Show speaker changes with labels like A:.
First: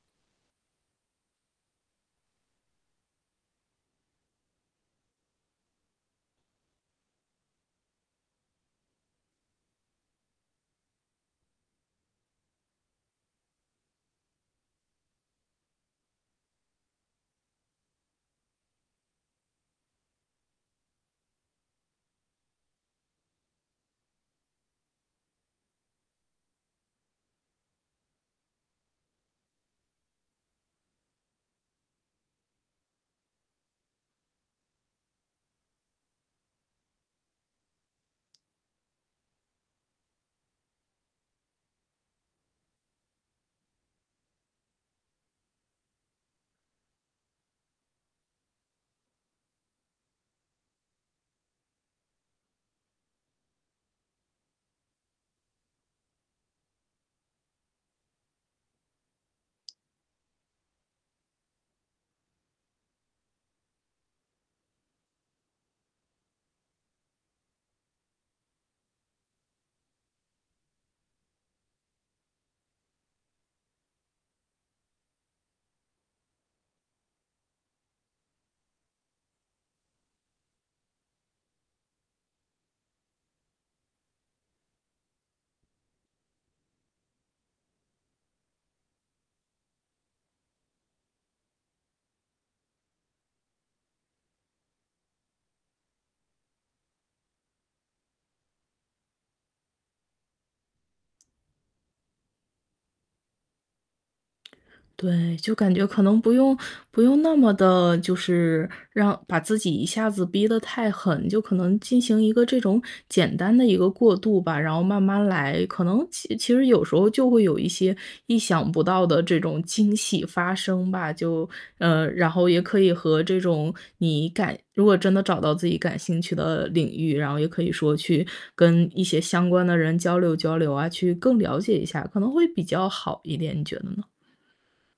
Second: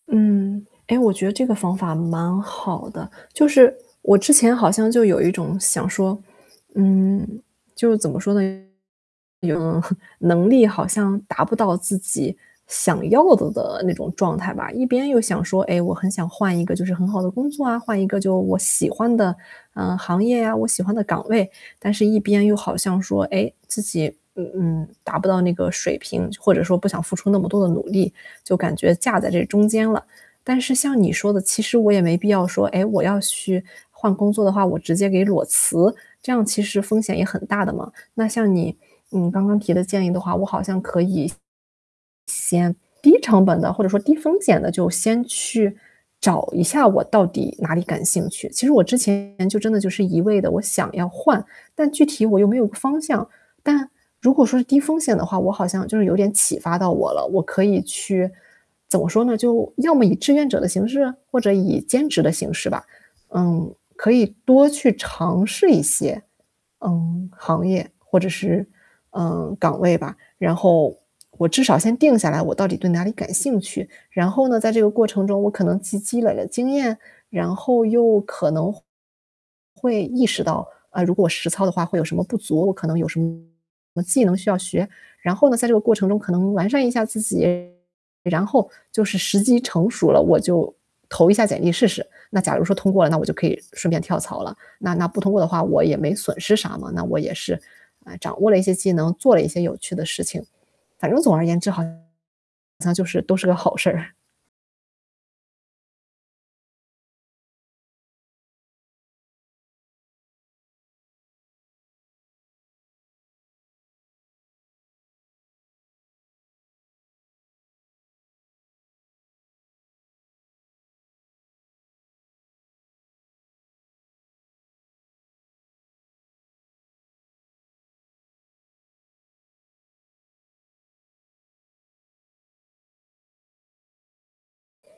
A: 嗯，哎，我觉得这个方法蛮好的。就是，我之前好像就有一种想说，嗯，就是怎么说呢？有 能力好像达不到自己想要的的那种状态吧。一边又想说，哎，我很想换一个就是很好的工作啊，换一个就我喜欢的，嗯，行业啊，我喜欢的岗位。但是一边又好像说，哎，自己，嗯嗯，达不到那个水平，就或者说不想付出那么多的努力，就感觉架在这中间了。但是像你说的，其实我也没必要说，哎，我要去换工作的话，我直接给裸辞，这样其实风险也很大的嘛。那像你，嗯，刚刚提的建议的话，我好像可以先低成本地或者说低风险地就先去找一下我到底哪里感兴趣。其实我之前就真的就是一味地，我想要换，但具体我又没有个方向。但，如果说是低风险的话，我好像就是有点启发到我了，我可以去怎么说呢，就，要么以志愿者的形式？或者以兼职的形式吧。嗯，可以多去尝试一些，嗯，行业，或者是，嗯，岗位吧。然后，我至少先定下来我到底对哪里感兴趣，然后呢，在这个过程中我可能积积累了经验，然后又可能会意识到，啊，如果实操的话会有什么不足，我可能有什么技能需要学。然后呢在这个过程中可能完善一下自己，然后就是时机成熟了，我就投一下简历试试。那假如说通过了，那我就可以顺便跳槽了。那那不通过的话我也没损失啥嘛，那我也是，啊，掌握了一些技能，做了一些有趣的事情。反正总而言之好像就是都是个好事儿。
B: 对，就感觉可能不用不用那么地就是让把自己一下子逼得太狠，就可能进行一个这种简单的一个过渡吧，然后慢慢来，可能其其实有时候就会有一些意想不到的这种惊喜发生吧，就嗯，然后也可以和这种你感如果真的找到自己感兴趣的领域，然后也可以说去跟一些相关的人交流交流啊，去更了解一下，可能会比较好一点，你觉得呢？